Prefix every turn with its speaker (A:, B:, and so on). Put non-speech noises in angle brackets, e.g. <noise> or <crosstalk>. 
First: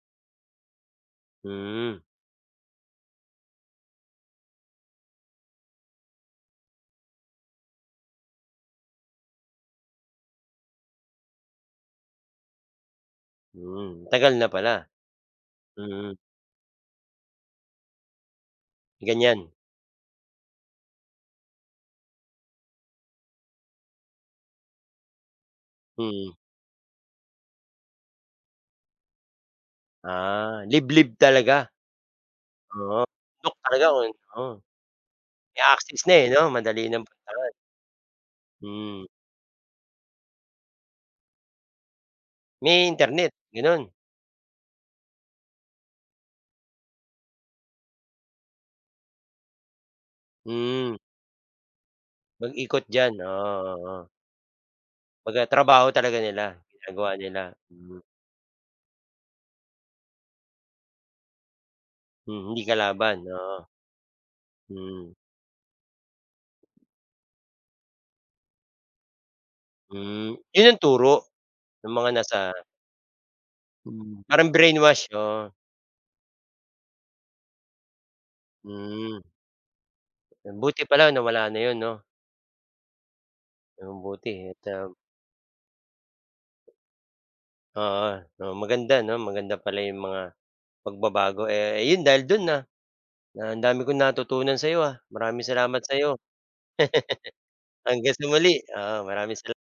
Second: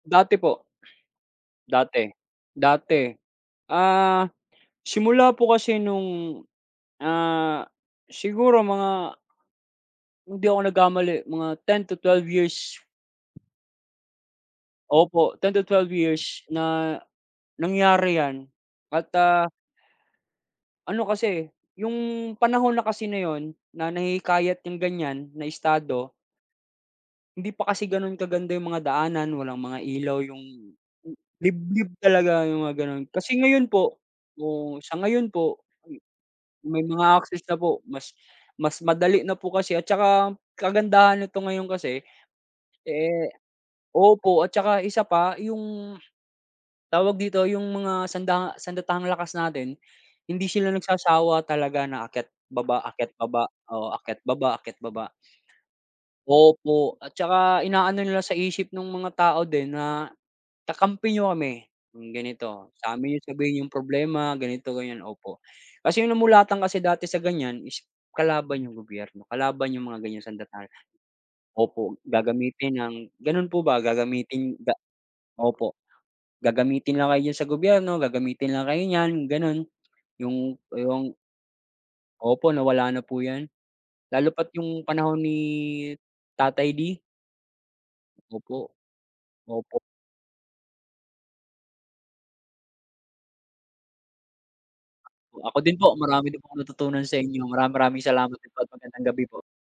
A: Dati po.
B: Hmm.
A: Dati, dati. Ah, simula po kasi nung, ah, siguro mga Hindi ako nagkamali, mga 10 to 12 years.
B: Hmm, tagal na pala,
A: Opo, 10 to 12
B: mm.
A: years na nangyari 'yan, at ah
B: Ganiyan.
A: Ano kasi, eh, 'yung panahon na kasi na 'yun na nahihikayat yang ganiyan na estado
B: Hmm.
A: Hindi pa kasi ganun kaganda 'yung mga daanan, walang mga ilaw
B: Ah,
A: 'yung
B: liblib talaga?
A: liblib talaga 'yung mga
B: Oo,
A: gano'n. Kasi
B: bundok
A: ngayon
B: talaga,
A: po
B: oo.
A: oo, sa ngayon po,
B: May access na eh 'no,
A: may
B: madali ng
A: mga access
B: puntahan.
A: na po, mas mas
B: Hmm.
A: madali na po kasi at tsaka kagandahan neto ngayon kasi
B: May Internet,
A: eh
B: gano'n?
A: opo at tsaka isa pa 'yung tawag dito, 'yung mga sanda sandatahang lakas natin, hindi sila
B: Hmm.
A: nagsasawa talaga na akyat, baba,
B: Mag-ikot
A: akyat,
B: diyan,
A: baba,
B: oo,
A: oo,
B: oo.
A: akyat, baba, akyat, baba.
B: Kumbaga trabaho talaga nila,
A: Opo
B: ginagawa
A: at
B: nila,
A: tsaka
B: mm.
A: inaano nila sa isip nung mga tao din na, kakampi niyo kami, 'yung
B: Mm, hindi
A: ganito, sa'min
B: kalaban,
A: niyo sabihin
B: oo.
A: 'yung problema, ganito, ganyan,
B: Mhm.
A: opo. Kasi 'yung namulatan kasi dati sa ganiyan is kalaban 'yung gobyerno, kalaban 'yung mga ganiyang
B: Hmm, 'yon
A: sandatahan.
B: ang turo, ng
A: Opo,
B: mga nasa
A: gagamitin ng ganun po ba,
B: Hmm, parang
A: gagamitin ga
B: brainwash, oo.
A: opo, gagamitin lang kayo diyan sa gobyerno, gagamitin lang kayo niyan
B: Hmm.
A: 'yung ganun, 'yung
B: Buti
A: 'yung
B: pala nawala na 'yun 'no.
A: opo, nawala na po 'yan, lalo
B: Mabuti
A: pa
B: at
A: 'yung
B: um
A: panahon ni tatay D.
B: Oo 'no.
A: Opo,
B: Maganda 'no, maganda
A: opo.
B: pala 'yong mga pagbabago, eh, ayon dahil do'n na na ang dami kong natutunan sa 'yo ha. Maraming
A: Ako din
B: salamat
A: po,
B: sa 'yo.
A: marami din akong natutunan sa inyo. Marami
B: <chuckles>
A: maraming
B: Hanggang sa
A: salamat po
B: muli,
A: at
B: oo.
A: magandang gabi
B: Maraming
A: po.
B: sal